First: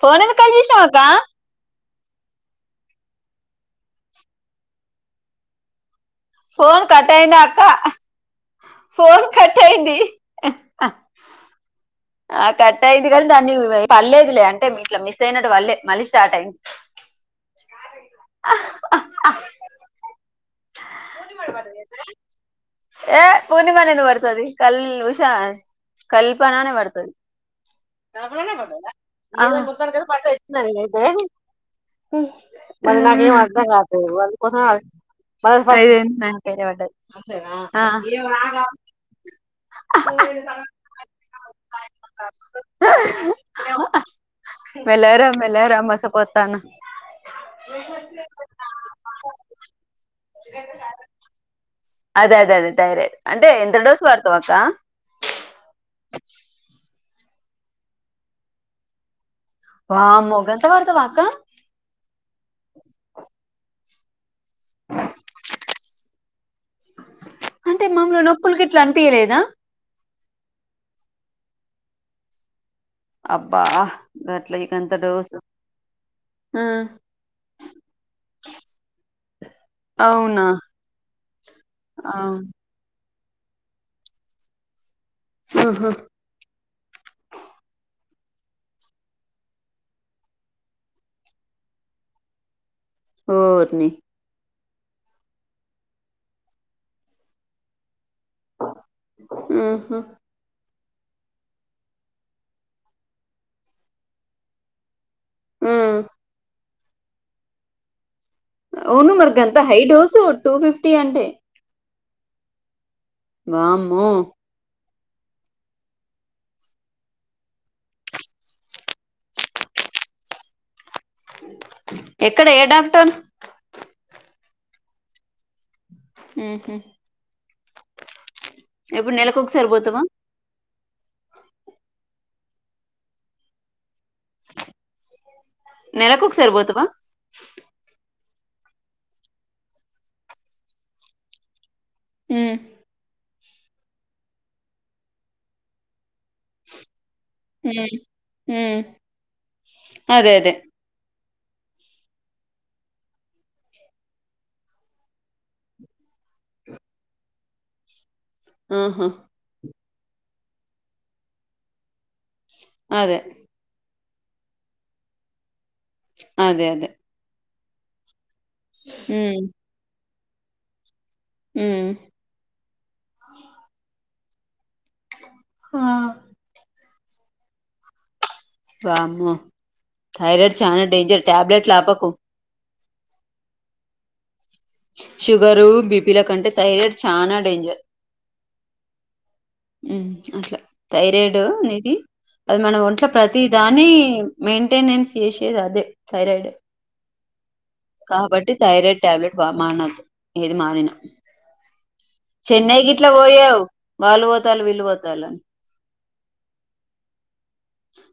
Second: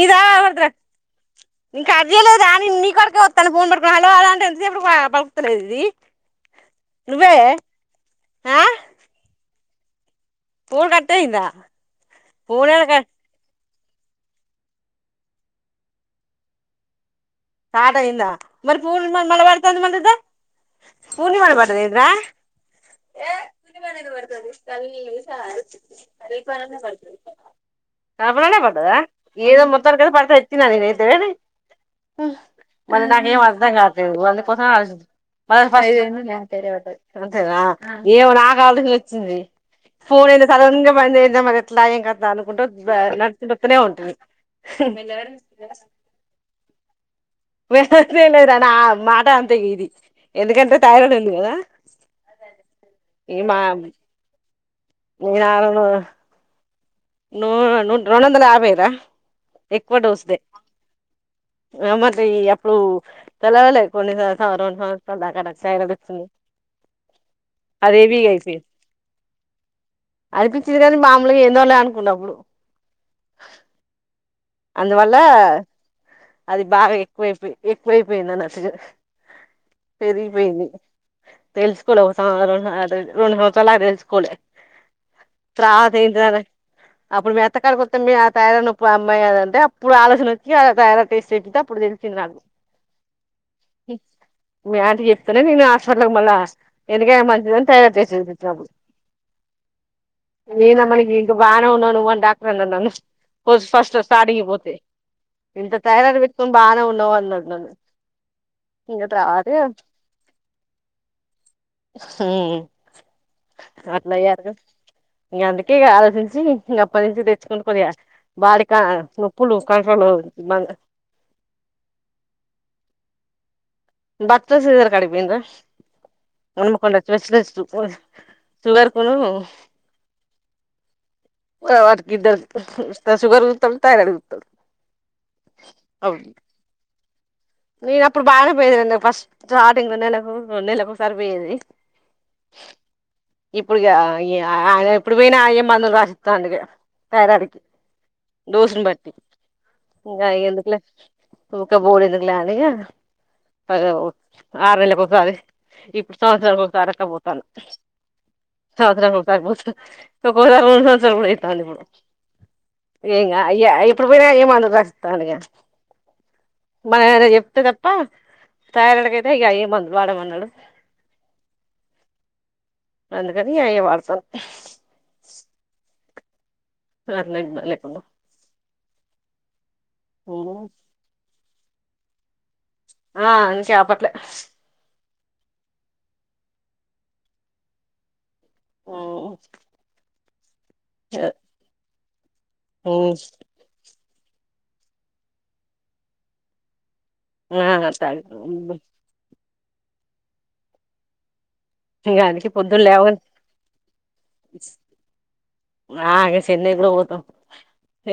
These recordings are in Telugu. ఫోన్ ఎంత కాల్ చేసినావాకా కర్జయలేదు అని ఇ నీ కడికే వస్తాను ఫోన్ పడుకు హలో అలాంటిే ఎంతసేపుడు పడుకుతలేదు ఇది ఫోన్ నువ్వే కట్టాయిందా అక్క ఆ ఫోన్ కట్టైంది ఫోన్ కట్ అయిందా ఆ ఫోన్ ఏడ కట్టయిది కా తన్నియి పర్లేదులే అంటే మీ ఇట్లా మిస్ అయినట్టు వళ్లే మళ్ళీ స్టార్ట్ అయింది సాటంద మరి పూర్ణిమ మ బతంది మరి పూర్ణి పడ్ది ఏ పూర్ణిమానే ఎందుకు పడుతది కల్ ఉషా కల్పనానే పడుతది పద ఏదో మత్త క పడతా ఇ ఆ మరి నాకేం అర్థం కాాలట్లేదు అళ కోసం అే ఫస్ట్ ఏో నా కాళ్ళ వచ్చింది ఫోన్ అయి సడన్ గా బంద అందా మ ఎట్లాం కదా అనుకుంటూ నడుచస్తనే ఉంటుంది మెల్లగరా మెల్లగరా మోసపోతాను వస్తే లేదాని ఆ మాట అంతే ఇది ఎందుకంటే తైరాయిడ్ ఉంది కదా అదే అదేదే ధైర్యయం ఈ అంటే మా ఎంత డోస్ పడుతా త నేను ఆరను నూ న రూం వందల యాభైద వామ్మో గంత వాడుత వాక్క ఈ అప్పుడు తెలవలే కొన్నిసార్ అ రెండు సంవత్సరాల దాక నాకు థైరాయిడ్ వచ్చింది అంటే అది హెవీ మామూలు నొప్పులు అయిపోయింది గిట్లా అనిపియలేదా అనిపిచ్చింది గాని మాములుగా ఎందోలే అన్ కున్నప్పుడు అబ్బా గట్ల గంత అందువల్ల డోసు ఆ అది బాగా ఎక్కువైపోయి ఎక్కువైపోయింది అన్నటుగా అవునా పెరిగిపోయింది తెలుసుకోలే ఒక అవును. సంవసరం రెండు సంవసరం రోండు సంవత్సరాల దాక తెలుసుకోలే ఆహా త్రవాత ఏంటిదనే అప్పుడు మీ అత్తక్కడికొత్తే మీ ఆ థైరాయిడ్ నొప్పు అం మ్మాయి కాదు అంటే అప్పుడు ఆలోచన వచ్చి తరయడ్ టేస్ట్ చేపిత్తే అప్పుడు తెలిసిింది నాకు ఓర్నీ మీ ఆంటీ చెప్తనే నేను హాస్పాట్లకు మళ్ళా ఎందుకైన మంచిదని థైరాయిడ్ టెస్ట్ ఆహా నేనా మన ఇంక బానే ఉన్నావ్ నువ్వు అని డాక్టర్ అన్నాడు నన్ను ఓస్ ఫస్ చొ సాడియి పోతే ఇంత ఉమ్ థైరాయిడ్ పెట్టుకొని బాగానే ఉన్నావు అన్నడు నన్ను ఇంకా అవును తర్వాత మర్గంత హై డోసు టూ ఫిఫ్టీ అంటే ఉం వామ్మో ఇంగ అందుకే ఇగ ఆలోచించి ఇంగ అప్పటి నుంచి తెచ్చుకునుడు కొద్దిగా బాడీ అ నొప్పులు కంట్రోలు మ ఎక్కడ ఏ డాక్టర్ భక్త సిదర్ కాడికి పోయిన రా అన్మకొండ స్పెషలిస్ట్ ఓజ్ ఎప్పుడు నెలకొకసారి పోతావా వాట్కిద్దర్ షుగర్ సుత్తడు థైరాయిడ్ సుత్తడు అవు నెలకు ఒకసారి పోతావా ఇప్పుడు బాగా బెదిరింది ఫస్ట్ స్టార్టింగ్ నెలకు నెలకు ఒకసారిపోయేది ఉం ఇప్పుడు ఇగ అ ఎప్పుడు పోయినా అయ్యే మందులు రాసి త్తాండిగ థైరాయిడ్ కి ఉమ్ డోస్ ఉమ్ ని బట్టి ఇంగ అదే అదే ఎందుకు లే ఊకె బోవుడేందుకు లే అని ఇగ పదో ఆరు నెల్లకిఒసారి ఇప్పుడు సంవత్సరానికి ఒకసారి అట్లపోతాన సదర ఆహా ఉగబోతు ఒక సంవత్సర కూడాడ అయిత అంది కూడాడు అదే ఏంగా అయ్య ఇప్పుడు పోయినా ఏమ అందుకస్త అందుగా అదే అదే బ చె త్త తప్ప తయడగైయితే ఈ అయి బంద బాడ మంది హలో అ అందుకనీ అయ వాళ్సలు ఆ ఆ [unintelligible] లేకుండ బమ థైరాయిడ్ చా డెంజర్ టాబ్లెట్లు ఆపకు ఆం చేపట్లే షుగరు బీపీల కంటే థైరాయిడ్ చాలా డేంజర్ ఆ అసలు థైరాయిడ్ అనేది అది మనం ఒంట్లో ప్రతి దాని మెయింటెనెన్స్ చేషేది అదే థైరాయిడ్ ఆ త మ ఏది మారనా ఇంగ అందుకే పొద్దున చెన్నైకి ఇట్లా లేవగానే పోయావు వాళ్ళు పోతారు వీళ్ళు పోతారు అని ఆ ఇగ చెన్నై కూడా పోతాం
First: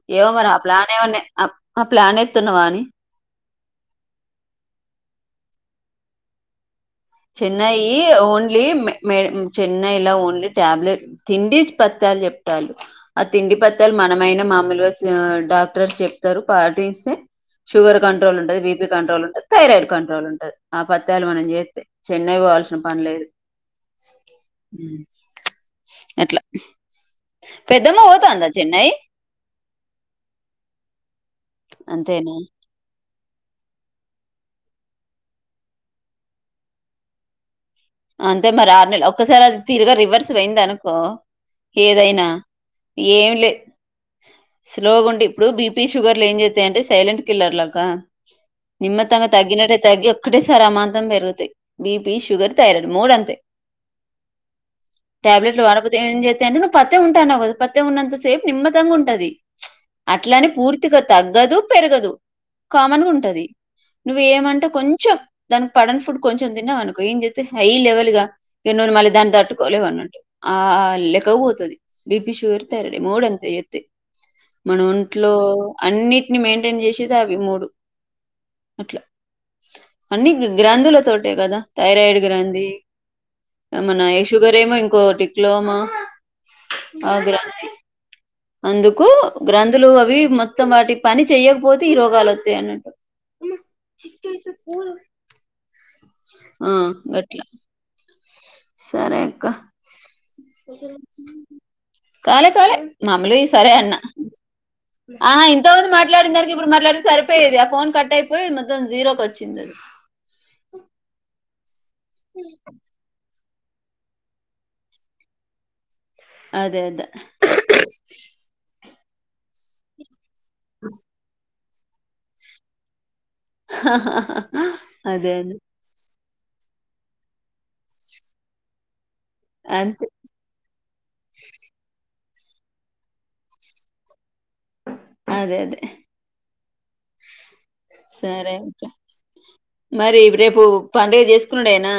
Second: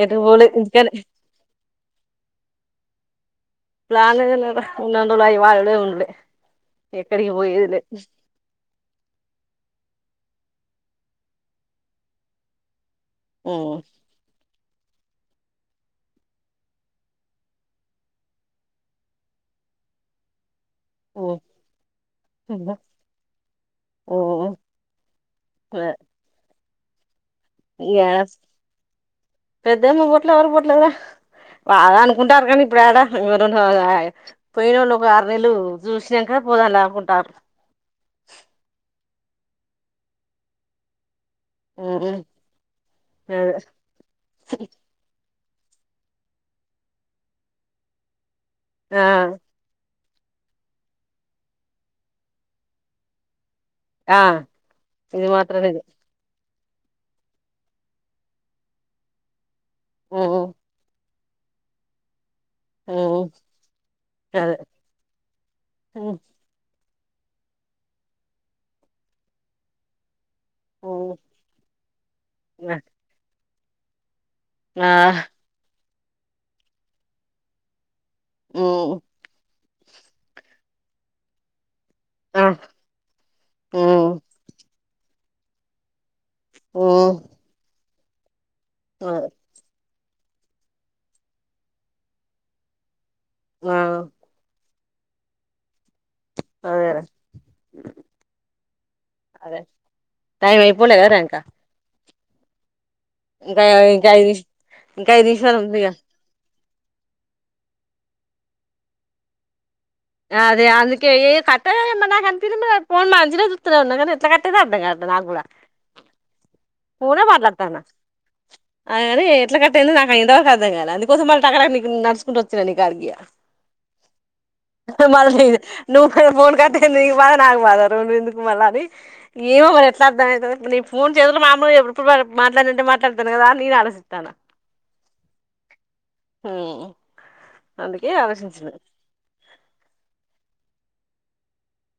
ఎటు ఏమో పోలే మరి ఆ ప్లాన్ ఇంటికానే ఏమన్నా ఆ ప్లాన్ ఎతున్నావా అని పలానే ఉన్నందలోయి వాళ్ళలే ఉండలే చెన్నై ఓన్లీ మ చెన్నలా ఓన్లీ టాబ్లెట్ తిండి పచ్చాలు చెప్తాలు ఆ తిండి పత్తాలు మనమైన మామూలు డాక్టర్స్ చెప్తారు పాటిస్తే షుగర్ కంట్రోల్ ఉంటది బిపీ కంట్రోల్ ఉంటుది థైరాయిడ్ కంట్రోల్ ఉంటది ఆ పత్యలు మనం చేతే చెన్నై పోవాల్సిన పని లేదు అట్లా పెద్దమ్మ స్ పోతాందా చెన్నై పెద్దమ్మ బొట్లు ఎవరి బొట్లుదా బాద అంతేనా అనుకుంటారు కానీ ఇప్పుడు ఏద రెండు పోయిన వాళ్ళు ఒక ఆరు నెలలు చూసినాక పోదాం లేకుంటారు అంట మరి ఆ న ఒకసారి అది తిరిగా రివర్స్ అయింది అనుకో ఉమ్. ఏదైనా ఏం లే అదే స్లోగా ఉండి ఇప్పుడు బీపీ షుగర్లు ఏం చేస్తాయంటే సైలెంట్ కిల్లర్ లాగా ఆ నిమ్త్ంగా తగ్గినట్టే తగగి ఒకక్కటే సారి అమాంతం పెరుగుతాయి బిపి షుగర్ ఎరడు మూర అంతే ఆ ఇది టెబ్లేట్ మాత్రం వాళు బ ఏత ఎంచేతే పత్ె ఉంటానువ పత్త్తె ఉన్నంత సేపు నిమ్మదంగా ఉంటది అట్లా నిజం అని పూర్తిగ్ తగ్గదు పెరగదు కామన్ గా హ్మ్ ఉంటది నువ్వు అదే ఏమంటే కొంచెం దాన్ పడని హ్మ్ ఫుడ్ కొంచెం తిన్నావు అనుకో ఏం చేస్తే హై లెవెల్ గా మళ్ళీ దాన్ని తట్టుకోలేవా అన్నట్టు ఆ హ్మ్ లేక్క పోవుతది బిపి షుగర మూడు అంతే ఎ మన ఆ ఒంట్లో అన్నిటిని మెయింటైన్ చేసేది అవి మూడు ఓ అన్నీ గ్రంథుల తోటే కదా తయారై ఆ గ్రంథి మన హ్మ్ ఈ షుగర్ ఏమో ఇంకోటి క్లోమ హ్మ్ ఆగ్రాంత్ అందుకు అదే. గ్రంథులు అవి మొత్తం వాటి పని చెయకపోతే ఈ రోగాలు వస్తాయి అన్నట్టు ఆ ఆ అదేరా గట్లా సరే అక్క అదే టై అయిపోలేద రా ఇంకా కాలే కాలే మామేలే ఈ ఇంకా సరే అన్న ఇంకా ఐదు నిమి ఇంకా ఐదు ఆ నిమిషాలు ఉందిగా ఎంతోమంది మాట్లాడింద ఇప్పుడు మాట్లాడితే సరిపోయేది ఆ ఫోన్ కట్ అయిపోయి మొత్తం జీరోకి వచ్చింది అదే అందుకే ఏ కట్ ఏయ్ నాకి అనిపియ్యలే ఫోన్ మంచిదే [inaudible] గానీ ఎట్లా కట్ అయిందో అర్థం కావట్లే నాకు కూడా అది అదే అదే ఫోన్ ఏ మాట్లాడుతన్న అగాని ఎట్లా కట్టయిందో నాక అయిందో అర్థం గాల అందుకోసం మళ్ళ టాక నడుచుకుంటూ వచ్చానా నీ గాడికి ఇగ అదే అదే మళ్ళీ నువ్వు ఫోన్ కట్ అయింది నీకు బాధ నాకు బాధ రెండు ఎందుకు మళ్ళ అని ఏమో మరి ఎట్ల అంతే అర్థంమయితదో నీ ఫోన్ చేతుల్లో ఇప్పుడు మాట్లాడింటే మాట్లాడతాను కదా నేను ఆలోచిస్తాన్న అదే అదే ఉమ్ సరే ఓకే మరి రేపు పడుగ చేసుకునుడు ఏనా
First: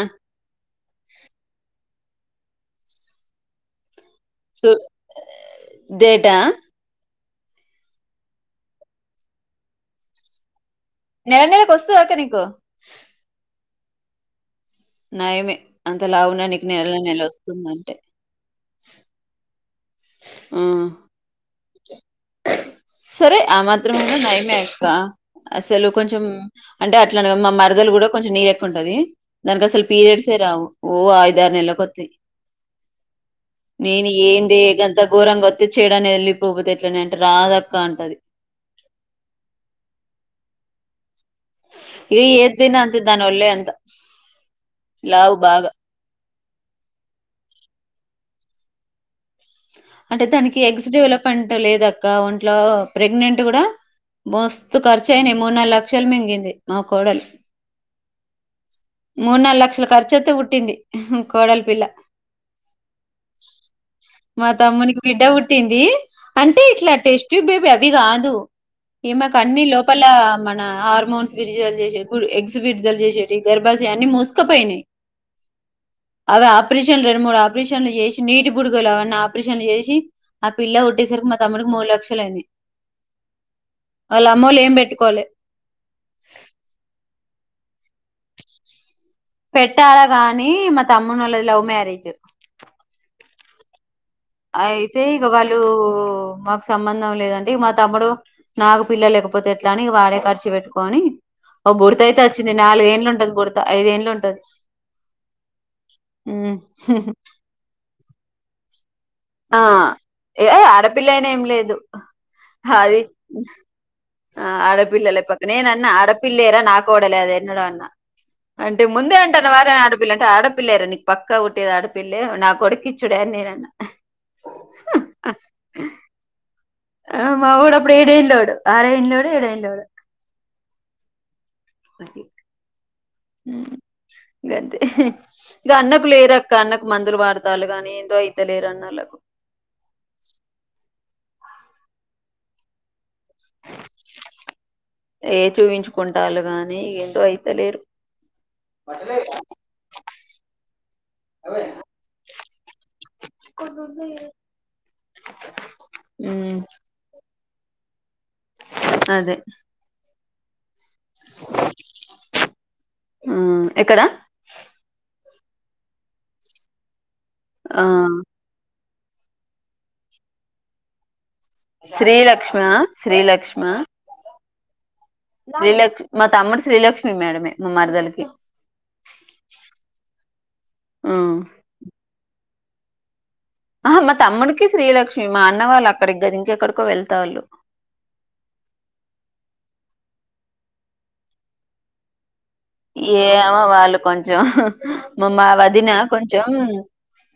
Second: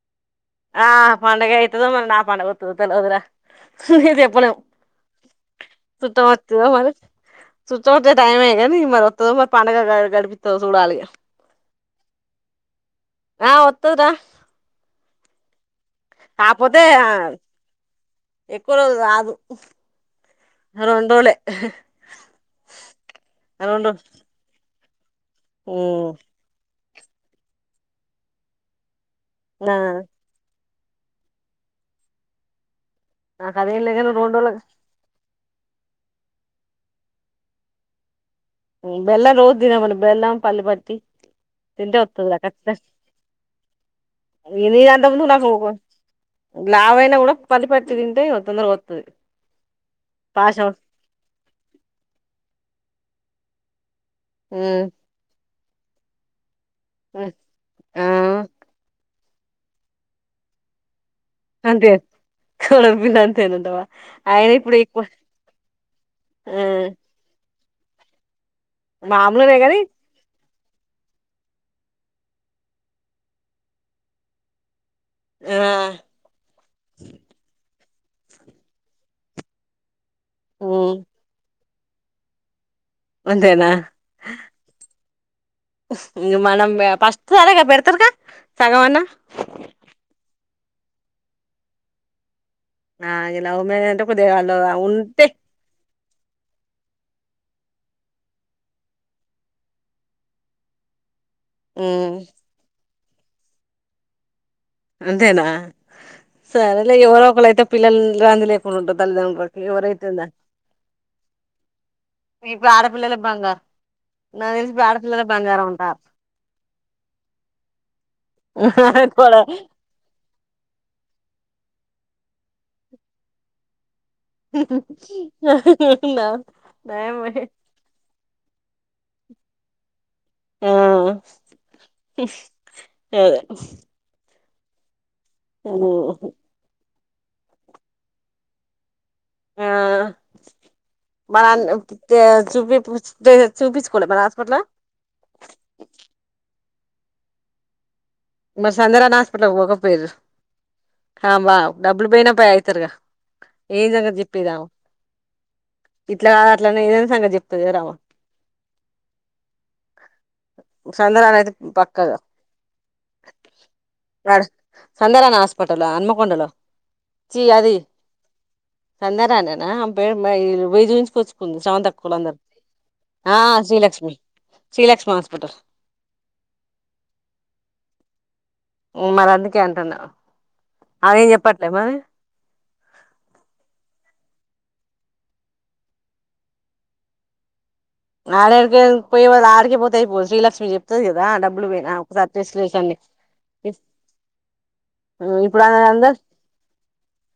ఆ పండగ అయితే మరి నా పండగ ఒత్తదొ తెల్వదు రా చెప్పలేం సుట్ట డేటా వస్తుంద మరి చూచాం టైమ్ అయ్యా గానీ మరి వత్తదో మరి పండగా గడుపుతదొ నెల నెలకు వస్తదా అక్క నీకు వస్తది రా నయమే అంత లావున నీకు కాకపోతే నెల నెల వస్తుందంటే ఎక్కువ రోజులు రాదు ఆ రెండు రోజులే సరే ఆ రెండు మాత్రం అన్న నయమే కా అసలు కొంచెం అంటే అట్లానే మా మరదలు కూడా కొంచెం నీ లెక్క ఉంటది దానికి అసలు పీరియడ్స్ ఏ రావు ఓ అయిదారు నెలకు ఒత్తయి నాకు అదేం లేక నేను రెండు ఏం రోజులు దేగంతా గోరంగ వత్తిచ్చేడన వెళ్ళి పోపతే ఎట్లనే అంటే రాదక్క అంటది. బెల్లం రోజు దిన మను బెల్లం పల్లి పట్టి తింటే ఇది వత్తదిరా ఏద్ దిన్న ఖచ్చితంగా అంత దాని ఒళ్లే అంత నీ అంత ముందు లావ్ నాకు భాగా లావైనా కూడా పల్లిపట్టి తింటే తొందరగా వతది అంటే దానికి ఎగ్స్ డెవలప్మెంట్ లేదక్క ఒంట్లో ప్రెగ్నెంట్ కూడా మస్తు ఉమ్ కర్చాయినయ్ మున్నల్లక్షలు మింగింది. మా కోడల్ ఉమ్, ఆ మునలలక్షల ఖర్చు అత్తే వుట్టింది. కోడలి పిల్ల అంతే కోడలి పిల్ల అంతేనంటవా మా ఆయన ఇప్పుడు తమ్మునికి ఎక్కువ బిడ్డ పుట్టింది. ఆ అంటే ఇట్లా టేస్ట్ ట్యూబ్ అది అవి కాదు. ఈమెకు మామూలునే అన్నీ గాని లోపల మన హార్మోన్స్ విడుదల చేసేటీవీ ఎగ్స్ విడుదల చేసేటీయి దరవాజే అన్ని మూసుకొపోయినాయి. ఆ అవి ఆపరేషన్ రెండు మూడు ఆపరేషన్లు ఆపరేషన్లు చేసి నీటి బుడుగలు అవన్నా ఆపరేషన్లు ఏషి అ పిల్ల ఉమ్ పుట్టే సరికి మా తమ్ముడు మూడు లక్షలు అయింది. వాళ్ళ అమ్మళ్ళు ఏం బేట్టుకోలే ఉఫ్ మనం బ ఫస్ట్ ఉ అలాగా పేర్ఫ్ సగవన్నా నీ మా తమ్మునీ ఒళ్ళది లవ్ మరేజ్ అ ఇగ లవ్ మ్యారేజ్ అంటే కొద్దిగా వాళ్ళు అయితే ఉంటే ఇగ వళ్ళు ఊ మాకు సంబంధం లేదండి. మా తమ్ముడు నాకు పిల్లలేకపోతే ఎట్లా అని వాడే ఖర్చు పెట్టుకొని ఓ బుడత ఉమ్ అయితే వచ్చింది. నాలుగు ఏండ్లు ఉంట్ ఉంటది బుడత ఐదేండ్లు ఉంటది. అంతేనా సర్లే ఎవరోక్కళయితే పిల్లల్ రండి లేకుండా ఉంటది తీయ్ ఆ ఏ ఆడపిల్లయినా ఏం లేదు ఇప్పుడు అది ఆడపిల్లలే బంగారు ఆ నాకు తెలిసి ఇప్పుడు అడపిల్లలే ఆడపిల్లలే పక్క బంగారం నేను అన్న అంటారు ఆడపిల్లేన నా కోడలే అది ఎన్నోడ అ అంటే ముందే కూడా అంటన్నవారే ఆడపిల్ల అంటే ఆడ పిల్లా నీకు పక్కా ఉట్టేది ఆడపిల్లే నా కొడకిచ్చుడా అని నేనన్న [unintelligible] అవునా అ మావోడు అప్పుడ ఏడు ఏళ్ళు ఆరెంలోడు ఏడేండ్లేడు ఆ పది అదే గంతే ఇక అన్నకు లేరు అక్క అన్న మందులు వాడుతూనారు కానీ ఏందుో అయితే లేరు అన్నకు ఆ మ చుపి ఆమని చూపించుకోలేక హాస్పిటల్లో ఎందు అయితలేరు మరి సందరాని హాస్పిటల్కి పోకపోయారు బా డబ్బులు పోయినా పోయి అవుతారుగా ఏం సంగ చెప్పేదా ఇట్లా కాదు ఉమ్ అట్లనే సంగ చెప్ప రావ అదే సంధరాాలయితే పక్కగా ఎక్కడ హాస్పిటల్ అన్మకొండలో [unintelligible] చెయ్ అది ఆ సందారానేనా ఆ పేరు మీరు చూపించకు ఉండేది శ్రీ క్ష్మ ఆ శ్రీలక్ష్మ శ్రీలక్ష్మి శ్రీలక్ష్మి హాస్పిటల్ శ్రీలక్ష్మి మేడం మా తమ్ముడి మరదలే అ [unintelligible] మరి అందుకే అంటున్నా అదేం ఉమ్ చెప్పట్లే మరి ఆ మా తమ్ముడికి శ్రీలక్ష్మి మా అన్న వాళ్ళు అక్కడి్ర ఇంకెక్కడికో వెళ్తా వాళ్ళు ఆడడిక పోయేళ్ ఆడికే పోతాయి పో శ్రీలక్ష్మి చెప్తుంది కదా డబ్బులు పోయినా ఒకసారి టెస్ట్లు చేసండి ఏమో వాళ్ళు కొంచెం మా మా ఇప్పుడు వదిన అందరు కొంచెం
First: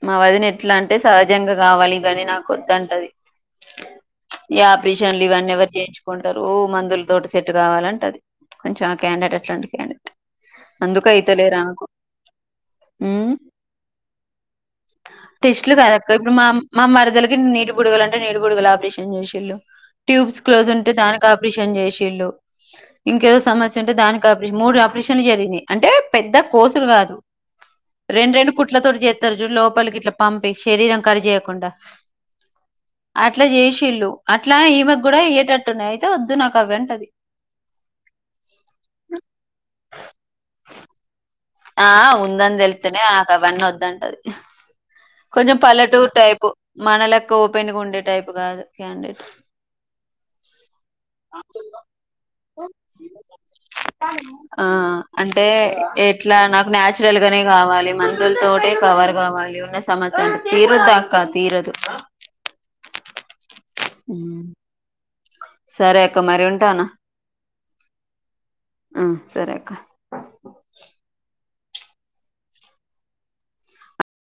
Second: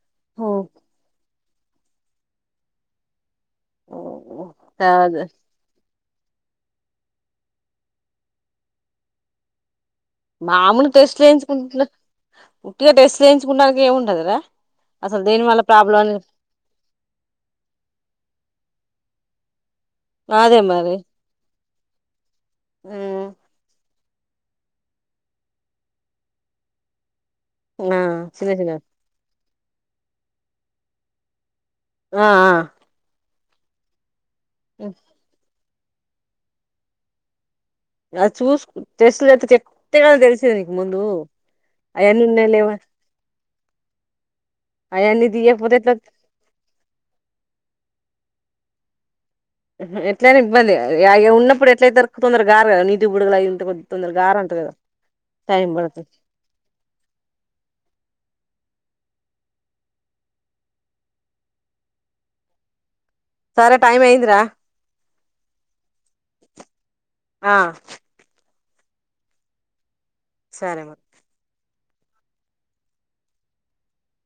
మా వదిన ఎట్లా అంటే స నిజంగా కావాలి ఇవని నా వద్ద్దంటది ఈ ఆపరేషన్లు ఇవన్నీ ఎవరు చేపించుకుంటారు వాళ్లేమంటారు మందుల తోటి సట్ కావాలంటే అది కొంచెం ఆ క్యాండెట్ అట్లాంటి క్యాండెట్ మామూలు అందుకు టెస్ట్ అయితేలే రాకు చేయించుకుంటున్నా ఉట్టిగా టెస్ట్ మ్మ్ చేయించుకుంటానికి ఏముంటదిరా అసలు దేని వల్ల టెస్ట్లు ప్రాబ్లం గాడక్క అని ఇప్పుడు మా మా మరదలకి నీటి బుడగలు అంటే నీటి బుడుగులు ఆపరేషన్ చేసి వీళ్లు ట్యూబ్స్ అదే క్లోస్జ్ ఉంటే మరి దానికి ఆప్రిషన్ ఎమ్ జేషీల్లు ఇంకేదో సమస్య ఉంటే దానిక్ కాప్రిష్ మూడు అప్ ప్రేషన్ జరిగింది అంటే పెద్ద కోసులు కాదు ఆ రెండ్ చిన్న రెండ్ల చిన్న కుట్లాతోటి జేస్తార్ లోపలికి ఇట్లా పంపి శరీరం కర్జ్ జేయకుండా ఆ ఆ అట్లా చేసిల్లు అట్లా ఈమెక్ కూడా అయేటట్ టునైయితే వద్దు నాకు అవంటది ఆ చూస్ టెస్ట్ [unintelligible] తేడా తెలిసిందా నీక్ ముందు ఆ అవన్నీ ఉన్నాయి ఉందని లేవ తెలుత్తానే నాకవన్నీ వద్ దంటది అవన్నీ కొంచెం తీయకపోతే ఎట్లా పల్లెటూరు టైపు మన లెక్క ఓపెన్గా ఉండే టైప్ ఉగాదు క్యాడిస్ ఎట్లనా ఇబ్బంది యాయి ఉన్నప్పుడు ఎట్లైతరు తొందర గారు కదా నీతి బుడుగులు అయి ఇంత కొద్ది తొందరగా గారంట కదా టైం పడతది ఇలా నాకు నాచురల్ గానే కావాలి మందుల్తోటే కవర్ కావాలి ఉన్న సమస్యలు తీరుదక్క తీరదు సరే టైమ్ అయింది రా సరే అక్క మరి ఉంటానా ఆ హ్మ్ సరే అక్క సరే మా